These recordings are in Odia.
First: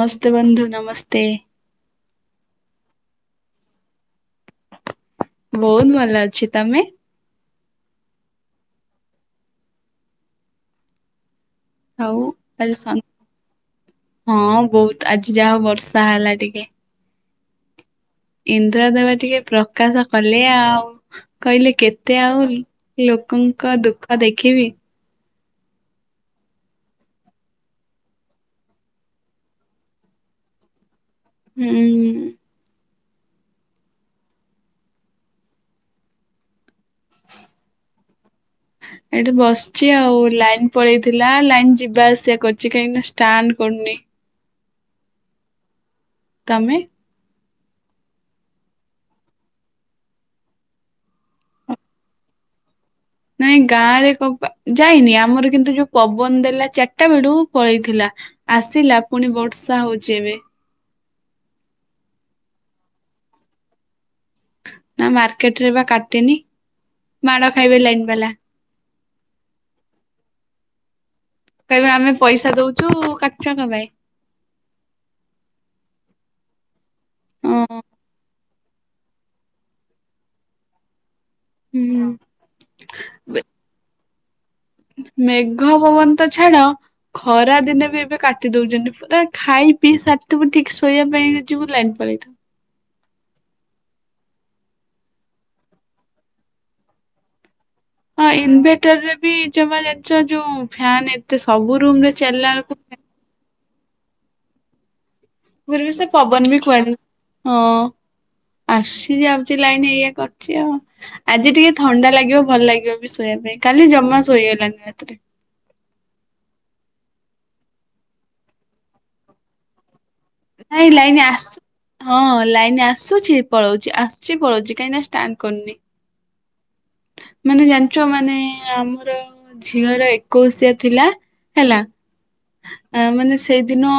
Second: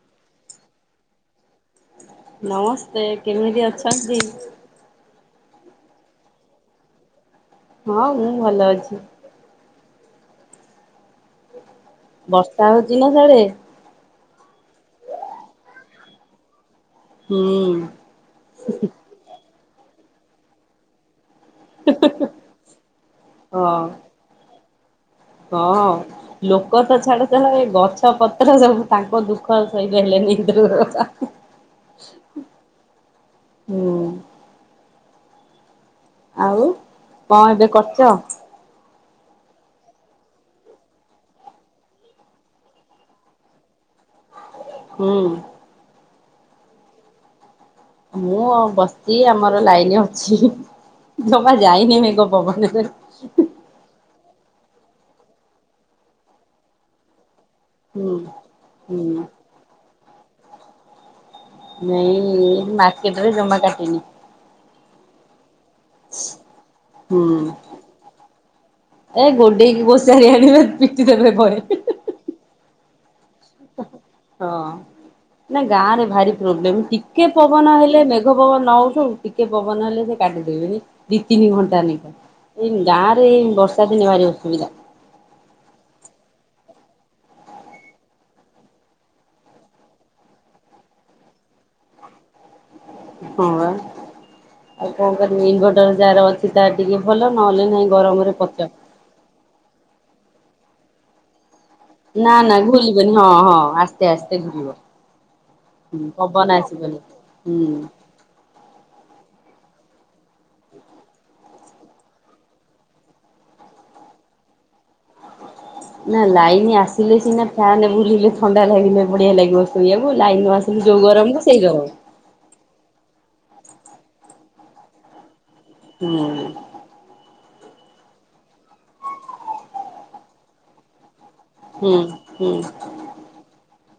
ନମସ୍ତେ ବନ୍ଧୁ ନମସ୍ତେ। ନମସ୍ତେ କେମିତି ଅଛନ୍ତି? ବୋହୁତ ଭଲ ଅଛି ତମେ। ହଁ ମୁଁ ଭଲ ଅଛି। ଆଉ ବର୍ଷା ଆଜି ହଉଛି ନା ସାଡେ? ହଁ ବହୁତ ଆଜି ଯାହା ବର୍ଷା ହେଲା ଟିକେ। ହଁ। ଇନ୍ଦ୍ର ଦେବ ଟିକେ ପ୍ରକାଶ କଲେ ଆଉ। କହିଲେ କେତେ ଆଉ ଲୋକଙ୍କ ହଁ ଦୁଃଖ ଦେଖିବି? ହଁ। ଲୋକ ତ ଛାଡ ଛାଡ ଏ ଗଛ ପତ୍ର ସବୁ ତାଙ୍କ ଦୁଃଖ ଆଉ ସହିପାରିଲେନି। ହୁଁ। ହୁଁ। ଆଉ କଣ ଏବେ କରୁଛ। ଏଇଠି ବସିଛି ଆଉ ଲାଇନ ପଳେଇଥିଲା ଲାଇନ ଯିବା ଆସିବା କରୁଛି କାହିଁକି ଷ୍ଟାଣ୍ଡ କରୁନି। ହୁଁ। ତମେ? ମୁଁ ଆଉ ବସିଛି ଆମର ଲାଇନ ଅଛି ଇହି ଜମା ଯାଇନି ମେଗ ପବନରେ। ନାଇଁ ଗାଁ ରେ କବା ଯାଇନି ଆମର କିନ୍ତୁ ଯୋଉ ପବନ ଦେଲା ଚାରିଟା ବେଡୁ ପଳେଇଥିଲା ହୁଁ। ଆସିଲା ହୁଁ ପୁଣି ବର୍ଷା ହଉଚି ଏବେ। ନାଇଁ ମାର୍କେଟ ରେ ଜମା କାଟିନି। ନା ମାର୍କେଟ ରେ ବା କାଟନି ହୁଁ ମାଡ ଖାଇବେ ଲାଇନ ବାଲା। ଏ ଗୋଡେଇକି ବୋସାରି ଆଣିବେ ପିଟି ଦେବେ ଭରେ। ତ ଆମେ ପଇସା ଦଉଛୁ କାଟୁିବା କ ପାଇଁ? ହଁ ନା ଗାଁ ରେ ଭାରି ପ୍ରୋବ୍ଲେମ୍ ଟିକେ ପବନ ହେଲେ ମେଘ ପବନ ନ ଉଠଉ ଟିକେ ପବନ ହେଲେ ସେ କାଟିଦେବେନି। ଦି ତିନି ଘଣ୍ଟା ନିକା ହୁଁ ଏଇ ଗାଁରେ ଏଇ ବର୍ଷା ଦିନେ ଭାରି ଅସୁବିଧା। ମେଘ ପବନ ତ ଛାଡ। ଖରା ଦିନେ ବି ଏବେ କାଟି ଦଉଛନ୍ତି ପୁରା ଖାଇ ପିଇ ସାରିଥିବୁ ଠିକ ଶୋଇଆ ପାଇଁ ଯିବୁ ଲାଇନ୍ ପଳେଇଥିଅ। ହଁ ବା ଆଉ କଣ କରିବି ଇନଭର୍ଟର ଯାହାର ଅଛି ତା ଟିକେ ଭଲ ନହେଲେ ନାଇଁ। ହଁ ଇନଭେଟରରେ ବି ଜମା ଜଣିଛ ଯୋଉ ଫାନ ଏତେ ସବୁ ରୁମରେ ନା ନା ଘୁଲିବନି ହଁ ହଁ ଆସ୍ତ ଆସ୍ତେ ଘୁଲିବ। ପୂର୍ବି ସେ ପବନ ବି କୁଆଡେ ହୁଁ। ହଁ। ଆସସି ଯେ ଆଉଛି ଲାଇନ ଏଇଆ କରଛି ଆଉ। ଆଜି ଟିକେ ଥଣ୍ଡା ଲାଗିବ ଭଲ ଲାଗିବ ବି ଶୋଇଆ ପାଇଁ କାଲି ଜମା ଶୋଇ ହେଲାନି ରାତିରେ। ନା ଲାଇନ ଆସିଲେ ସିନା ଫାନ ବୁଲିଲେ ଥଣ୍ଡା ଲାଗିଲେ ବଢିଆ ଲାଗିବ। ଶୋଇବାକୁ ଲାଇନ ଆସିଲୁ ନାଇଁ ଯଉ ଲାଇନ ଗରମକୁ ଆସୁ ସେଇ ଗରମ। ହଁ ଲାଇନ ଆସୁଛି ପଳଉଚି ଆସୁଛି ପଳଉଚି କାହିଁକି ନା ଷ୍ଟାଣ୍ଡ କରୁନି। ହୁଁ। ମାନେ ଜାଣିଛ ମାନେ ଆମର ଝିଅର ଏକୋଇଶିଆ ଥିଲା ହେଲା ହୁଁ ହୁଁ। ଆ ମାନେ ସେଇଦିନ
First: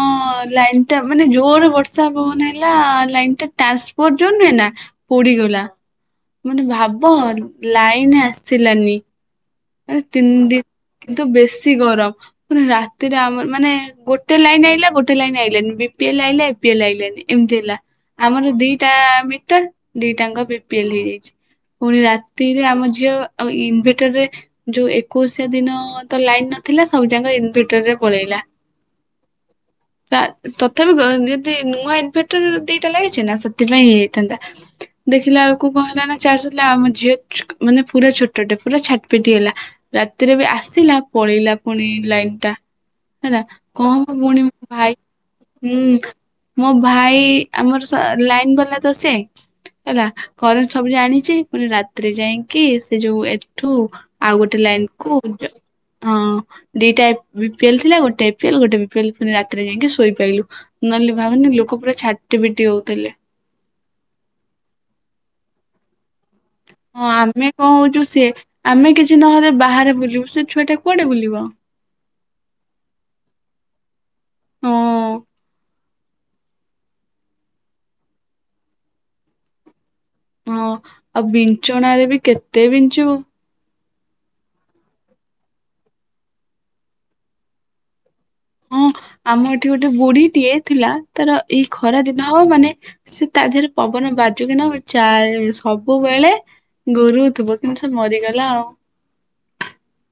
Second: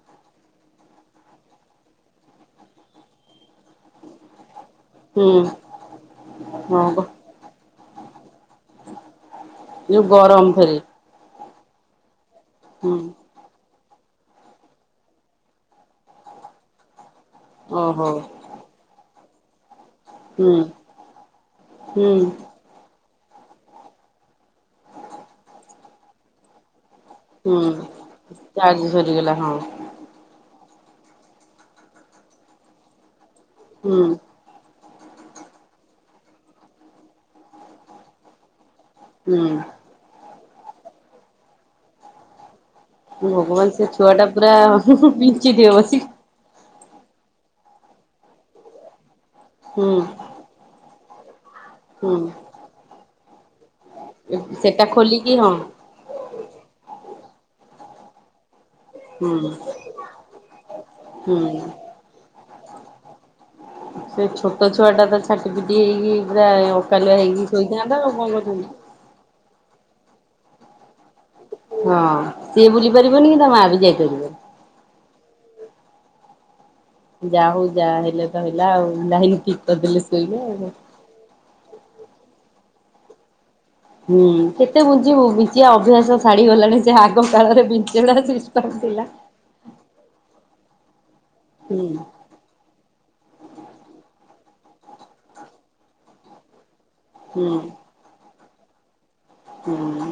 ଲାଇନ୍ ଟା ମାନେ ଜୋରେ ବର୍ଷା ପବନ ହେଲା ଲାଇନ୍ ଟା ଟାସ୍ କର ଯୋ ନା। ହୁଁ। ପୋଡିଗଲା ମାନେ ହଁ ବା ଭାବ ଲାଇନ ଆସିଲାନି। ମା ଯୋଉ ତିନି ଗରମ ଦିନ ଫେରେ କିନ୍ତୁ ବେଶୀ ଗରମ ମାନେ ହୁଁ ରାତିରେ ଆମର ମାନେ ଗୋ ଗୋଟେ ଲାଇନ ଆଇଲା ଗୋଟେ ଲାଇନ ଆଇାନି ବିପିଏଲ ଏପିଏଲ୍ ଆଇଲାନି ଏମିତି ହେଲା ଓହୋ ଆମର ଦି ଦିଟା ମିଟର ଦିଟାଙ୍କ ହୁଁ ବିପିଏଲ ହେଇଯାଇଛି ପୁଣି ହୁଁ ରାତି ଯେ ଆମ ଝିଅ ଅ ଇନଭେଟରରେ ଯୋଉ ଏକୋଇଶ ଦିନ ତ ଲାଇନ ନ ଥିଲା ସବୁ ଯାକ ହୁଁ ଇନଭିଟରରେ ପଳେଇଲା। ଚାର୍ଜ ସରିଗଲା ହଁ ତା ତଥାପି ଯଦି ନୂଆ ଇନଭଟର ଦିଟା ଲାଗିଛି ନା ସେଥିପାଇଁ ଇଏ ହୁଁ ହେଇଥାନ୍ତା। ଦେଖିଲା ଆଳକୁ କଣ ହେଲା ନା ଚାରା ଆମ ଝିଅ ମାନେ ପୁରା ଛୋଟଟେ ପୁରା ଛାଟ ପିଟି ହୁଁ ହେଲା। ରାତିରେ ବି ଆସିଲା ପଳେଇଲା ପୁଣି ଲାଇନ ଟା। ହେଲା ଭଗବାନ ସେ ଛୁଆ କଣ ଟା ପୁଣି ପୁରା ଭାଇ ବିଞ୍ଚିଥିବ ହୁଁ ବସିକି ମୋ ଭାଇ ଆମର ସ ଲାଇନ ବାଲା ତ ସେ ହୁଁ ହେଲା କରେଣ୍ଟ ସବୁ ଜଣିଚି। ନି ରାତିରେ ହୁଁ ଯାଇଁକି ସେ ଯୋଉ ଏଠୁ ଆଉ ଗୋଟେ ସେଟା ଲାଇନ କୁ ଖୋଲିକି ଗୋ ହଁ ହଁ ଦିଟା ଏ ବିପିଏଲ ଥିଲା ଗୋଟେ ଏପ ପିଲ ଗୋଟେ ବିପିଏଲ ହୁଁ ପୁଣି ରାତିରେ ଯାଇକି ଶୋଇପାଇଲୁ ନହେଲେ ହୁଁ ଭାବନି ଲୋକ ପୁରା ଛାଟି ଫିଟି ହଉଥିଲେ। ସେ ଛୋଟ ଛୁଆ ଟା ତ ଛାଟି ପିଟି ହେଇକି ପୁରା ହଁ ଅକାଲିଆ ହେଇକି ଆମେ କଣ ହଉଛୁ ଶୋଇଥାନ୍ତା ଆଉ କଣ ସିଏ କଛନ୍ତି। ଆମେ କିଛି ନହଲେ ବାହାରେ ବୁଲିବୁ ସେ ଛୁଆଟା କୁଆଡେ ବୁଲିବ। ହଁ ସିଏ ବୁଲି ପାରିବନି କି ତା ମା ବି ଯାଇପାରିବ। ହଁ ଯା ହଉ ଯାହା ହେଲେ ତ ହେଲା ଆଉ ଲାଇନି ଠିକ କରିଦେଲେ ଶୋଇଲେ ଆଉ ହଁ କ। ଆଉ ବିଞ୍ଚଣା ରେ ବି କେତେ ବିଞ୍ଚିବ। ହୁଁ କେତେ ବୁଞ୍ଚିବୁ ବିଞ୍ଚିଆ ଅଭ୍ୟାସ ଛାଡିଗଲାଣି ଯେ ଆଗ କାଳରେ ବିଞ୍ଚଣା ସେ କରଥିଲା। ଠି ଗୋଟେ ବୁଢୀଟିଏ ଥିଲା ତାର ଏଇ ହୁଁ ଖରା ଦି ନହବ ମାନେ ସେ ତା ଦେହରେ ପବନ ବାଜୁ କିି ନ ବାଜୁ ଚା ସବୁବେଳେ। ହୁଁ ଗୋରୁଥିବ କିନ୍ତୁ ସେ ମରିଗଲା ଆଉ। ହୁଁ।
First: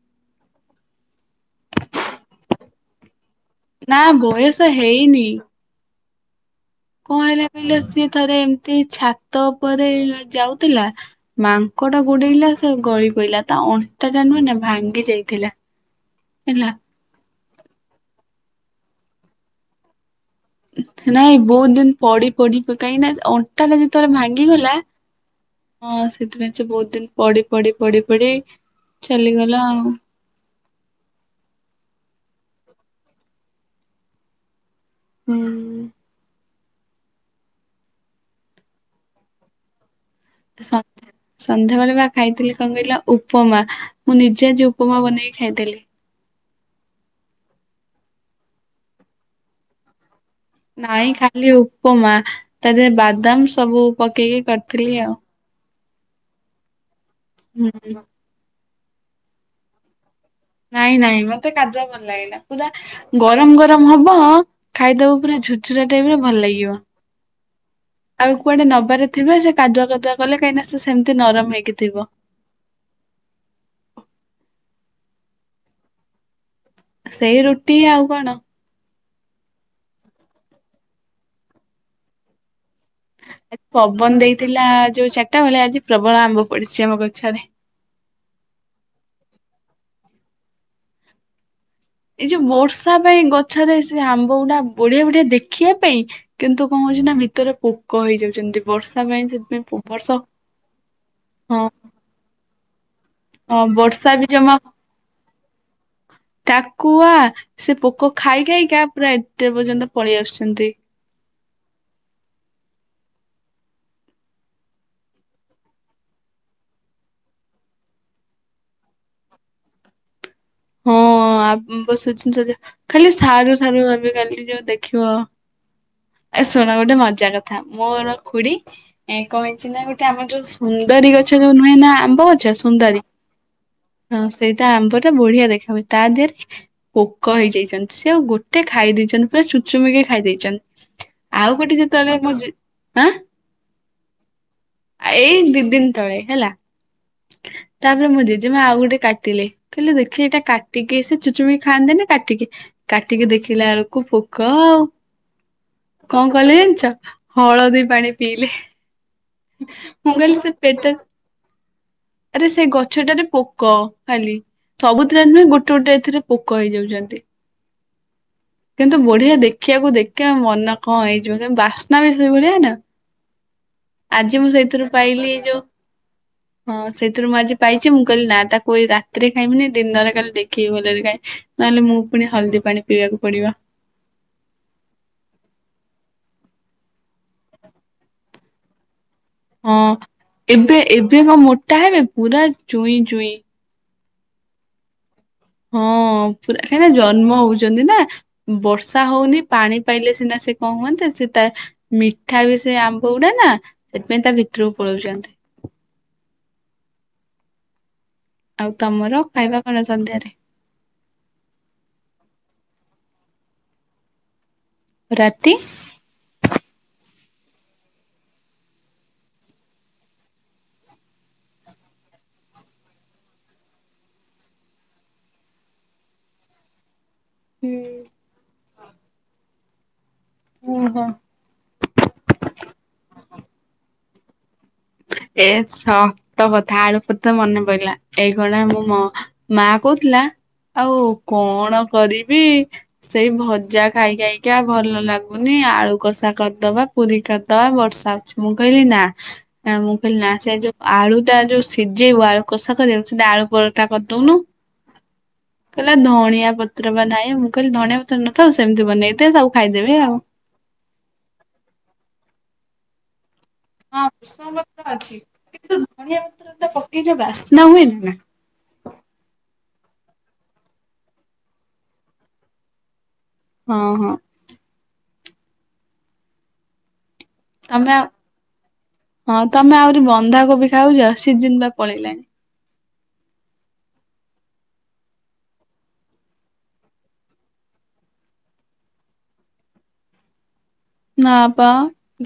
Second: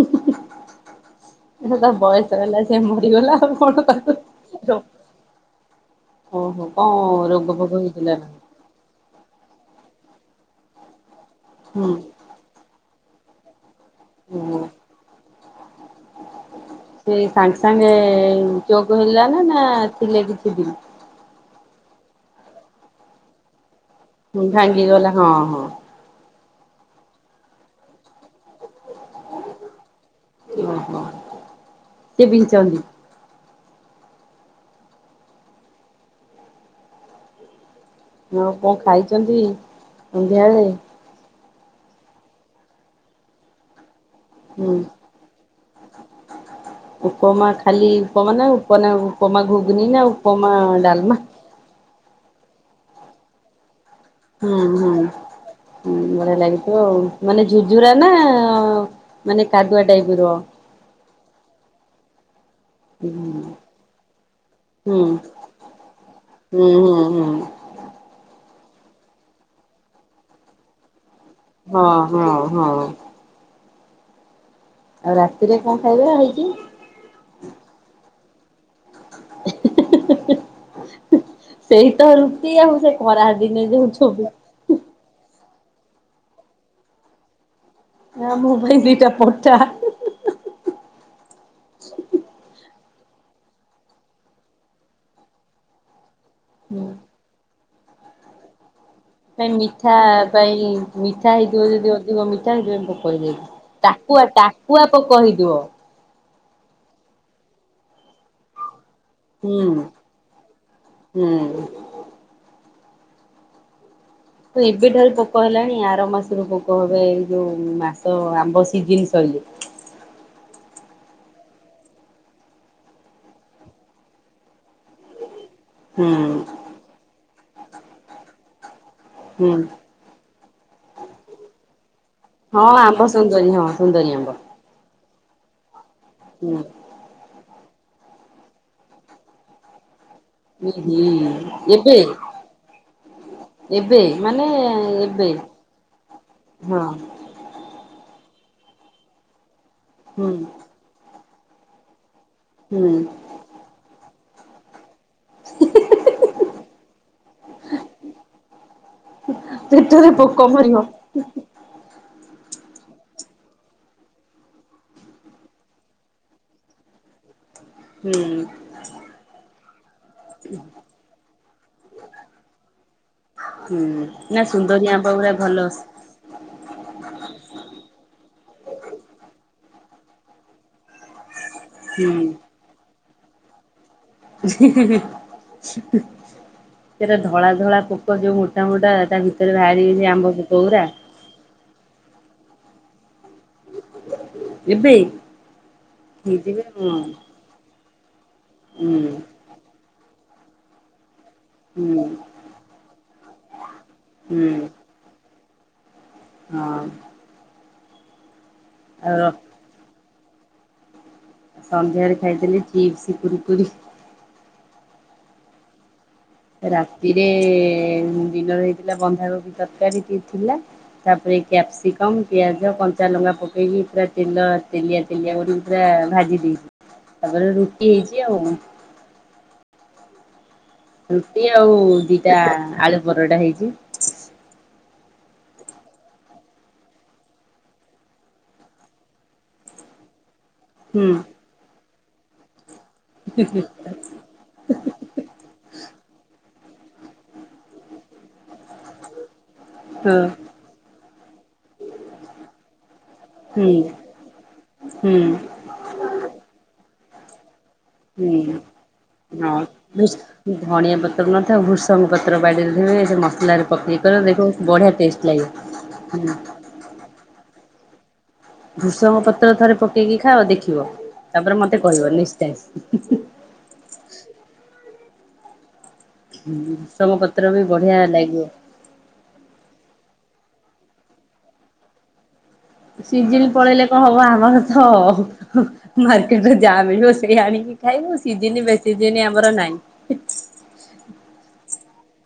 ଏ ତ ବୟସ ହେଲା ସି ମରିଗଲା ଆଉ। କଣ ନା ତାକୁ ବୟସ ହେଇନି। ଓହୋ କଣ। କଣ ହେଲା ରୋଗ ଫୋଗ କହିଲ ସିଏ ହେଇଥିଲା ନା? ଥରେ ଏମିତି ଛା। ତ ପରେ ଯାଉଥିଲା ହୁଁ ମାଙ୍କଡ଼ ଗୋଡେଇଲା ସେ ଗଳି ପଇଲା ତା ଅଁ। ଟା ନୁହେଁ ନା ହୁଁ। ଭାଙ୍ଗି ଯାଇଥିଲା ହେଲା। ସେ ସାଙ୍ଗେ ସାଙ୍ଗେ ଚୋକ ହେଲା ନା ନା ଥିଲେ କିଛି ଦି। ନାଇଁ ବହୁତ ଦିନ ପଢି ପଢି କାହିଁକି ନା। ତାହେଲେ ଯେତବେଳେ ଭାଙ୍ଗିଗଲା ହଁ। ସେଥିପାଇଁ ସେ ବହୁତ ଦିନ ପଢି ପଢି ପଢି ପଢି ଚାଲିଗଲା ଆଉ। ଓହୋ ସେ ବିିଚଁନ୍ତି। ହୁଁ। ଆଉ କଣ ଖାଇଛନ୍ତି? ସନ୍ଧ୍ୟାବେଳେ ସନ୍ଧ୍ୟା ସନ୍ଧ୍ୟାବେଳେ ବା ଖାଇଥିଲି କଣ କହିଲା ଉପମା। ମୁଁ ନିଜେ ଆଜି ହୁଁ। ଉପମା ବନେଇକି ଖାଇଥିଲି। ଉପମା ଖାଲି ଉପମା ନା ଉପନା ଉପମା ଘୁଗୁନି ନା। ଉପମା ନାଇଁ ଡାଲମା? ଖାଲି ଉପମା ତା ଦେହରେ ବାଦାମ ସବୁ। ପକେଇକି ହୁଁ ହୁଁ କରିଥିଲି ଆଉ। ବଢିଆ ଲାଗିଥିବ ଆଉ ମାନେ ଝୁଝୁରା ହୁଁ ନା ଅ। ମାନେ କାଦୁଆ ଟାଇପ ର। ନାଇଁ ନାଇଁ ମତେ କାଦୁଆ ଭଲ ଲାଗେନା ପୁରା। ହୁଁ ଗରମ ଗରମ ହବ ଖାଇଦବ ପୁରା ଝୁରଝୁରା ଟାଇପ ର ଭଲ ଲାଗିବ। ହୁଁ ହୁଁ ହୁଁ। ଆଉ କୁଆଡେ ନବାରେ ଥିବ ସେ କାଦୁଆ କାଦୁଆ କଲେ କାହିଁକି ନା ସେମିତି ନରମ। ହେଇକି ହଁ ଥିବ। ହଁ ହଁ। ଆଉ ରାତିରେ କଣ ଖାଇବେ ହେଇଛିି? ସେଇ ରୁଟି ଆଉ କଣ। [unintelligible] ସେଇ ତ ରୁଟି ଆଉ ସେ ଖରା ଦିନେ ଯୋଉ ଥିଲା ଯୋଉ ଚାରିଟା ବେଳେ ଆଜି ପ୍ରବଳ ଆମ୍ବ ପଡିଛି ଆମ ଗଛରେ। ନାଁ ମୋ ପାଇଁ ଦିଟା ପଠା। ଏଇ ଯୋଉ ବର୍ଷା ପାଇଁ ଗଛରେ ସେ ଆମ୍ବ ଗୁଡା ବଢିଆ ବଢିଆ ଦେଖିବା ପାଇଁ କିନ୍ତୁ କଣ ହଉଛି ନା ଭିତରେ ପୋକ ହେଇଯାଉଛନ୍ତି ବର୍ଷା ପାଇଁ ସେଥିପାଇଁ ପୋ- ମିଠା ବର୍ଷ ପାଇଁ ମିଠା ହଁ ହେଇଥିବ ଯଦି ଅଧିକ ମିଠା ହେଇଥିବ ସେଥିପାଇଁ କହି ହଁ ବର୍ଷା ଟାକୁଆ ବି ଜମା ଟାକୁଆ ପୋକ ହେଇଥିବ। ଟାକୁଆ ସେ ପୋକ ଖାଇ ଖାଇକା ପୁରା ଏତେ ହୁଁ। ପର୍ଯ୍ୟନ୍ତ ପଳେଇ ଆସୁଛନ୍ତି। ହୁଁ। ହ ଏବେଠାରୁ ପୋକ ହେଲାଣି ଆର ମାସରୁ ପୋକ ହେବେ ଏଇ ଯୋଉ ମାସ ଆମ୍ବ ସିଜିନ ସଇଲେ। ହଁ ଆମ୍ବ ସିଜିନ ସରିଗ ଖାଲି ସାରୁ ସାରୁ ଆମ କାଲି ଯୋଉ ଦେଖିବ। ହୁଁ ଏ ଶୁଣ ଗୋଟେ ମଜା କଥା ମୋର ଖୁଡି ଏ କଁ ହୁଁ ହେଇଛି ନା ଗୋଟେ ଆମର ଯୋଉ ସୁନ୍ଦରୀ ଗଛ ଯୋଉ ନୁହେ ନା ଆମ୍ବ ହଁ ଆମ୍ବ ସୁନ୍ଦରୀ ହଁ ସୁନ୍ଦରୀ ଆମ୍ବ। ତା ଆମ୍ବ ଟା ବଢିଆ ଦେଖା ହୁଏ ତା ଦେହେରେ ହୁଁ ପୋକ ହେଇଯାଇଛନ୍ତି ସେ ଆଉ ଗୋଟେ ଖାଇ ଦେଇେଛନ୍ତି ପୁରା ଚୁଚୁମିକି ଖାଇ ଦେଇ ଇହି ଚନ ଆଉ ଗୋଟେ ଏବେ ଯେତେବେଳେ ମୋ ଯେ ଆଁ ଏବେ ମାନେ ଏବେ ଏଇ ଦି ଦିନ ତଳେ ହେଲା ହଁ। ତାପରେ ମୋ ଜେଜେମା ଆଉ ଗୋଟେ କାଟିଲେ କହିଲେ ଦେଖି ହୁଁ ଏଇଟା କାଟିକି ସେ ଚୁଚୁମି କି ଖାଆନ୍ତିନି କାଟିକି, ହୁଁ କାଟିକି ଦେଖିଲା ବୁଳୁକୁ କ କଣ କଲେ ଜାଣିିଛ ହଳଦୀ ପାଣି ପିଇଲେ। ପେଟରେ ମୁଁ କହିଲି ପୋକ ସେ ମରିବ। ପେଟରେ ଆରେ ସେ ଗଛଟାରେ ପୋକ ଖାଲି। ସବୁଥିରେ ନୁହେଁ ଗୋଟେ ଗୋଟେ ଏଥିରେ ପୋକ ହେଇଯାଉଚନ୍ତି। ହୁଁ। କିନ୍ତୁ ବଢିଆ ଦେଖିବାକୁ ଦେଖିବା ମନ କଣ ହେଇଯିବ ବାସ୍ନା ବି ସେ ଭଳିଆ ନା। ହୁଁ ଆଜି ନା ମୁଁ ସେଇଥିରୁ ସୁନ୍ଦରୀ ଆମ୍ବ ପାଇଲି ଗୁରା ଏଇ ଯୋଉ ଭଲ। ହଁ ସେଇଥିରୁ ମୁଁ ଆଜି ପାଇଛି ମୁଁ କହିଲି ନା ତାକୁ ଏଇ ରାତିରେ ଖାଇବିନି ଦିନରେ କାଲି ଦେଖିବି ଭଲରେ ଖାଇ ନହେଲେ ମୁଁ ହୁଁ। ପୁଣି ହଳଦୀ ପାଣି ପିଇବାକୁ ପଡିବ। [unintelligible] ସେଟା ଧଳା ଧଳା ପୋକ ଯୋଉ ମୋଟା ମୋଟା ତା ଭିତରେ ବାହାରି ଯାଇଛି ଆମ୍ବ ପୋକ ଉରା। ମ ମୋଟା ହେବେ ପୁରା ଚୁଇଁ ଚୁଇଁ। ଏବେ। ହଁ ହେଇଯିବେ ପୁରା ନା ହଁ ଜନ୍ମ ହଉଛନ୍ତି ନା ହୁଁ ବର୍ଷା ହଉନି। ପାଣି ପାଇଲେ ସିନା ସେ କଣ ହୁଅନ୍ତା ସେ ତା ହୁଁ। ମିଠା ବି ସେ ଆମ୍ବ ଗୁଡା ନା ସେଥିପାଇଁ ତା ହୁଁ ଭିତରକୁ ପଳଉଛନ୍ତି। ହଁ। ଆଉ ତମର ଆଉ ଖାଇବା କଣ ସନ୍ଧ୍ୟାରେ? ସନ୍ଧ୍ୟାରେ ଖାଇଥିଲି ଚିପ୍ସ କୁର କୁରି। ରାତି। ରାତିରେ ଦିନରେ ହେଇଥିଲା ବନ୍ଧାକୋବିି ତରକାରୀ କି ଥିଲା। ତାପରେ କ୍ୟାପ୍ସିକମ୍ ପିଆଜ କଞ୍ଚା ଲଙ୍କା ପକେଇକି ପୁରା ତେଲ ତେଲିଆ ତେଲିଆ କରିକି ପୁରା ଭାଜି ଦେଇଛି ତାପରେ ରୁଟି ହୁଁ ହେଇଛି ଆଉ। ଓହୋ। ଟି ଆଉ ଦିଟା ଆଳୁ ପରଟା ହେଇଛି। ଏ ସତ କଥା ଆଳୁ ପରେ ତ ମନେ ପଡିଲା ଏଇ ଖୁଣା ମ ମ ମା କହୁଥିଲା ଆଉ ହୁଁ କଣ କରିବି ସେଇ ଭଜା ଖାଇ ଖାଇକା ଭଲ ଲାଗୁନି ଆଳୁ କଷା କରିଦବା ପୁରୀ କରିଦବା ବର୍ଷା ମୁଁ କହିଲି ନା ମୁଁ ହଁ କହିଲି ନା ସେ ଜଉ ଆଳୁ ଟା ଜଉ ସିଝେଇବ ଆଳୁ କଷା କରିବାକୁ। ଆଳୁ ହୁଁ ପରଟା କରିଦଉନୁ। ହୁଁ କହିଲା ଧଣିଆ ପତ୍ର ବା ନାହିଁ ମୁଁ କହିଲି ଧଣିଆ ପତ୍ର ହୁଁ ନଥାଉ ସେମିତି ବନେଇଦେ ସବୁ ହଁ। ଖାଇଦେବେ ଆଉ। ଧଣିଆ ପତ୍ର ନଥାଉ ଭୃଷଙ୍ଗ ପତ୍ର ବାଡିରେ ଥିବେ ସେ ମସଲାରେ ପକେଇ ହଁ କର ଦେଖିବ ଭୃସଙ୍ଗ ପତ୍ର ବଢିଆ ଅଛି ଟେଷ୍ଟ ଲାଗେ। କିନ୍ତୁ ଧଣିଆ ହୁଁ ପତ୍ର ଟା ପକେଇଲେ ବାସ୍ନା ହୁଏନି ନା। ଭୃସଙ୍ଗ ପତ୍ର ଥରେ ପକେଇକି ଖାଅ ଦେଖିବ ତାପରେ ମତେ କହିବ ନିଶ୍ଚୟ। ହଁ ହଁ। ଭୃସଙ୍ଗ ପତ୍ର ବି ତମେ ବଢିଆ ଆଉ ଲାଗିବ। ହଁ ତମେ ଆହୁରି ବନ୍ଧାକୋବି ଖାଉଛ ସିଜିନ ତ ପଳେଇଲାଣି। ସିଜିନ ପଳେଇଲେ କଣ ହବ ଆମର ତ ମାର୍କେଟରେ ଯାହା ମିଳିବ ସେଇ ଆଣିକି ଖାଇବ ସିଜିିନ ବେସିଜିନ ଆମର ନାହିଁ। [inaudible] ନାପା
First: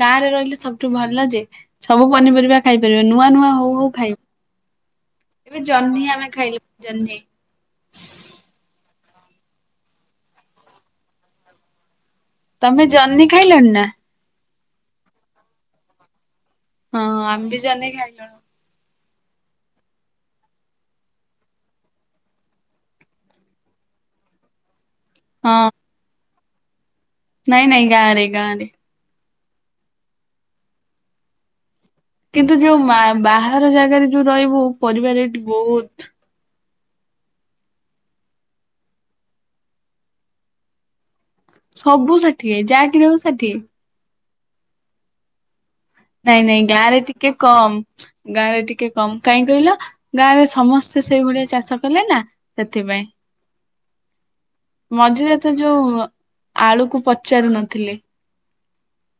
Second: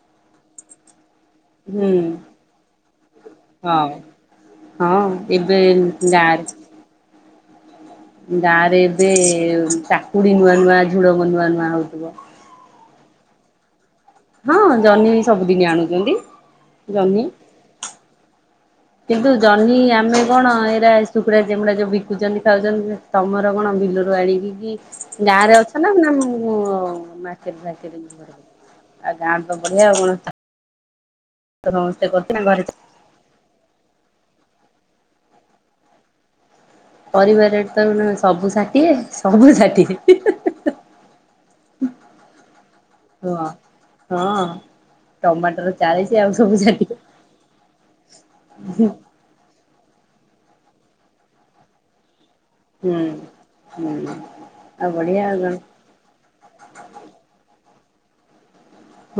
ଗାଁରେ ରହିଲେ ସବୁଠୁ ଭଲ ଯେ। ହୁଁ ସବୁ ପନିପରିବା ଖାଇପାରିବା ନୂଆ ନୂଆ ହଉ ହଉ ହଁ ଖାଇବ। ଏବେ ଜହ୍ନି ଆମେ ଖାଇଲୁ ଜହ୍ନି। ଗାଁ ରେ ଏବେ କାକୁଡି ନୂଆ ନୂଆ ଝୁଢୁଙ୍ଗ ନୂଆ ନୂଆ ହଉଥିବ। ତମେ ଜହ୍ନି ଖାଇଲଣି ନା। ହଁ ଜହ୍ନି ସବୁଦିନ ଆଣୁଛନ୍ତି। ହଁ ଜହ୍ନି ଆମେ ବି ଜହ୍ନି ଖାଇଲୁଣି। କିନ୍ତୁ ଜହ୍ନି ଆମେ କଣ ଏଇରା ଶୁଖଡ଼ା ଯେମୁଡ଼ା ଯୋଉ ବିକୁଛନ୍ତି ଖାଉଛନ୍ତି। ତମର କଣ ବିଲରୁ ଆଣିକି କି ହଁ। ଗାଁରେ ଅଛ ନା ନା ମର ନାଇଁ ନାଇଁ ଗାଁରେ ଗାଁରେ। ଆଉ ଗାଁରେ ତ ବଢିଆ ଆଉ କଣ। ସମସ୍ତେ କହୁ। ଲ କିନ୍ତୁ ଯୋଉ ବାହାର ଜାଗାରେ ଯୋଉ ରହିବୁ ପରିବା ରେଟ ବହୁତ। ପରିବା ରେଟ ତ ସବୁ ଷାଠିଏ ସବୁ ଷାଠିଏ। [inaudible] ସବୁ ଷାଠିଏ ଯାହା କିିଣିବୁ ହଁ ଷାଠିଏ। ହଁ ଟମାଟର। ଚାଳିଶି ଆଉ ନାଇଁ ସବୁ ନାଇଁ ଗାଁ ଷାଠିଏ ରେ ଟିକେ କମ୍। ଗାଁରେ ଟିକେ କମ କାହିଁ କହିଲ ଗାଁ ରେ ସମସ୍ତେ ସେଇ ଭଳିଆ ଚାଷ କଲେ ନା। ହୁଁ ସେଥିପାଇଁ ହୁଁ। ଆଉ ବଢିଆ ଆଉ ମଝିରେ କଣ। ତ ଯୋଉ ଆଳୁକୁ ପଚାରୁ ନଥିଲେ।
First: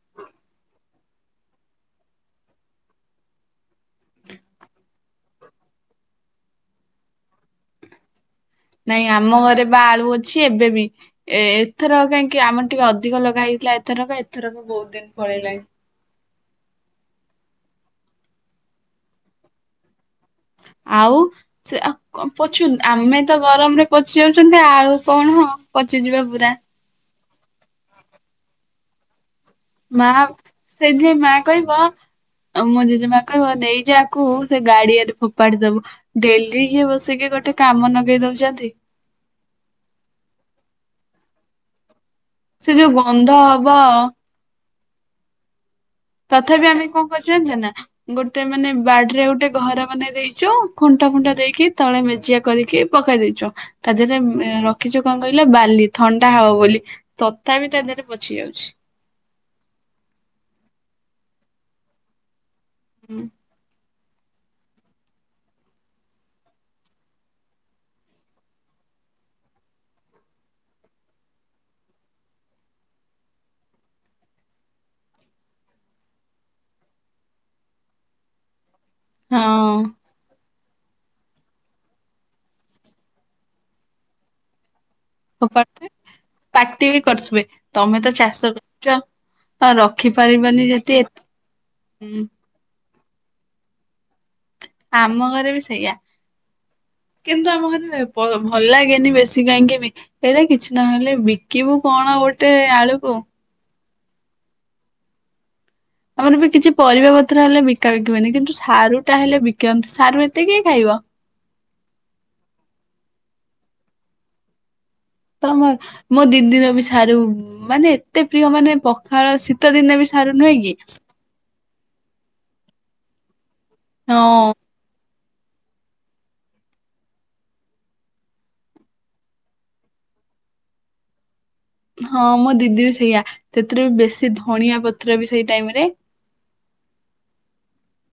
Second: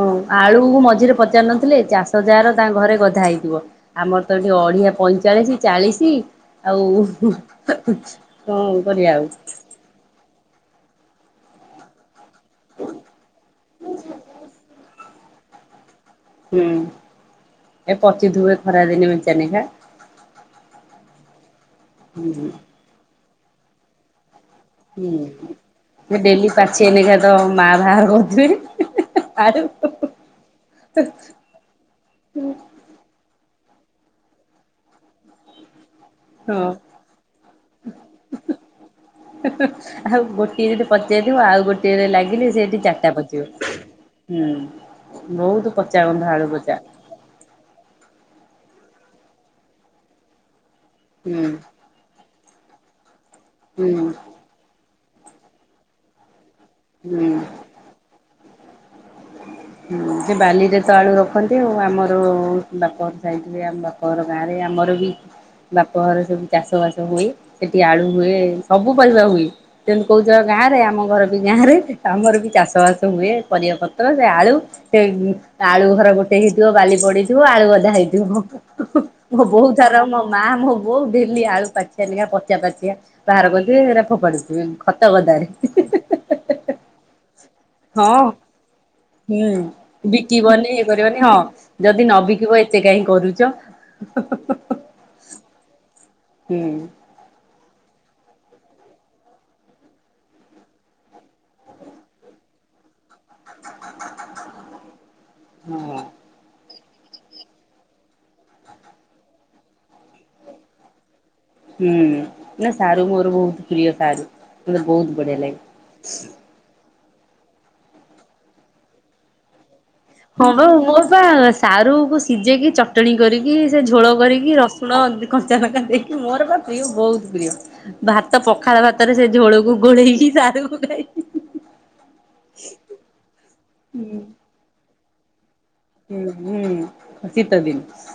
ହଁ ଆଳୁକୁ ମଝିରେ ପଚାରି ନଥିଲେ ଚାଷ ଯାହାର ତାଙ୍କ ଘରେ ଗଧା ହେଇଥିବ। ଆମର ତ ଏଠି ଅଡିିଆ ପଇଁଚାଳିଶ ଚାଳିଶ ଆଉ ହୁଁ-ହୁଁ। ନାଇଁ ଆମ ଘରେ ବା ଆଳୁ ଅଛି ଏବେ ବିି ଏ ଏଥର କାହିଁକି। କି ଆମର ଟିକେ ଅଧିକ ଲଗା ହେଇଥିଲା ଏଥରକ ଏଥରକ ବହୁତ ଦିନ ପଳେଇଲାଣିି। ହୁଁ ଏ ପଚୁ ଥିବ ଖରା ଦିନେ ମିଞ୍ଚାନେଖା। ଆଉ ସେ ହୁଁ [inaudible] ଆମେ ତ ଗରମରେ ପଚି ଯାଉଛନ୍ତି ଆ ଆଉ କଣ ହଁ ପଚିଯିବ ପୁରା। ସେଇନେକା ତ ମା ବାହାର କରଥିବେ ଆଳୁ। ମା ସେଥିପାଇଁ ମା କହିବ ଆଉ ମୁଁ ଯଦି ମା କହିବ ନେଇଯାଆକୁ ସେ ଗାଡିଆରେ ଫୋପାଡି ଦବ। ଡେଲି ହଁ କି ବସିକି ଗୋଟେ କାମ ଲଗେଇଁ ଦଉଛନ୍ତି। ଆଉ ଗୋଟିଏ ଯଦି ପଚାରିବ ଆଉ ଗୋଟେ [inaudible] ଲାଗିଲି ସେ ସେଠି ଯୋଉ ଚାରିଟା ଗନ୍ଧ ହବ ପଚାରିବ ହୁଁ ବହୁତ ଗନ୍ଧ ଆଳୁ ତଥାପି ପଚା ଆମେ କଣ କରିଚୁ ଜାଣିଚ ନା ଗୋଟେ ମାନେ ବାଡିରେ ଗୋଟେ ଘର ବନେଇ ଦେଇଚୁ। କଣ୍ଟା ଫଣ୍ଟା ହୁଁ ଦେଇକି ତଳେ ମେଜିଆ କରିକି ପକେଇ ଦେଇଚୁ ହୁଁ ତା ଦେହରେ। ରଖିଛୁ କଁ କହିଲ ବାଲି ଥଣ୍ଡା ହବ ବୋଲି ହୁଁ ତଥାପି ତା ଦେହରେ ପଚି ଯାଉଛି। ସେ ବାଲିରେ ତ ଆଳୁ ରଖନ୍ତି ଆଉ ଆମର ବାପଘର ହୁଁ। ସାଇଟ। ଏ ଆମ ବାପର ଗାଁରେ ଆମର ବି ବାପଘର ସବୁ ଚାଷ ବାସ ହୁଏ ସେଠି ଆଳୁ ହୁଏ ସବୁ ପରିବା ହୁଏ। ତେଣୁ କହୁଛ ଗାଁ ରେ ଆମ ଘର ବି ଗାଁ ରେ ଆମର ବି ଚାଷ ବାସ ହୁଏ ପରିବାପତ୍ର ସେ ଆଳୁ ସେ ଆଳୁ ଘର ଗୋଟେ ହେଇଥିବ ବାଲି ପଡିଥିବ ଆଳୁ ଗଧା ହେଇଥିବ। ହୁଁ ହୁଁ ହଁ ମୋ ବୋଉଥର ମୋ ମା ମୋ ବୋଉ ଡେଲି ଆଳୁ ପାଚିଆ ନା ପଚା ପାଚିଆ ବାହାର କରିଥିବେ ହେରା ଫୋପାଡୁ ଥିବେ। ପାଟିରେ ପାଟି କରିସିବେ ତମେ ତ ହଁ। ଚାଷ [unintelligible] ହୁଁ ଆଉ ରଖିପାରିବନି ବିକିବନି ଇଏ ଯଦି କରିବନି ହଁ ଯଦି ନ ହୁଁ ବିକିବ ଏ ଏତେ କାହିଁ କରୁଛ? ହୁଁ ହୁଁ ଆମ ଘରେ ବି ସେଇଆ ହୁଁ। କିନ୍ତୁ ଆମ ଘରେ ପ ଭଲ ଲାଗେନି ବେଶୀ କାହିଁକି ମି ହେଇଟା କିଛି ନହଲେ ବିକିବୁ କଣ ଗୋଟେ ଆଳୁକୁ ହୁଁ। ଆମର ଏ ବି କିଛି ପରିବା ପତ୍ର ହେଲେ ବିକା ବିକି ହୁଏନି କିନ୍ତୁ ସାରୁ ଟା ହେଲେ ବିକିନ୍ତି ସାରୁ ଏତେ କିଏ ଖାଇବ? ହୁଁ ନା ସାରୁ ମୋର ବହୁତ ପ୍ରିୟ ସାରୁ ମତେ ବହୁତ ବଢିଆ ଲାଗେ। ତମ ମୋ ଦିଦିର ବି ସାରୁ ମାନେ ଏତେ ପ୍ରିୟ ମାନେ ପଖାଳ ଶୀତ ଦିନ ବି ସାରୁ ହଁ ନୁହେଁ ପା କି ମୋର ପା ସାରୁକୁ ସିଝେଇକି ଚଟଣି କରିକି ସେ ଝୋଳ ହଁ କରିକି ର ଶୁଣ କଞ୍ଚା ଲଙ୍କା ଦେଇକି ମୋର ବା ପ୍ରିୟ ବହୁତ ପ୍ରିୟ ଭାତ ପଖାଳ ଭାତରେ ସେ ଝୋଳକୁ ଗୋଳେଇକି ସାରକୁ ଖାଇ ହୁଁ ହୁଁ ହଁ ମୋ ଦିଦି ବି ସେଇଆ ସେଥିରେ ବେଶୀ ଧଣିଆ ପତ୍ର ବି ସେଇ ଟାଇମରେ ହୁଁ ହୁଁ ଶୀତ ଦିନ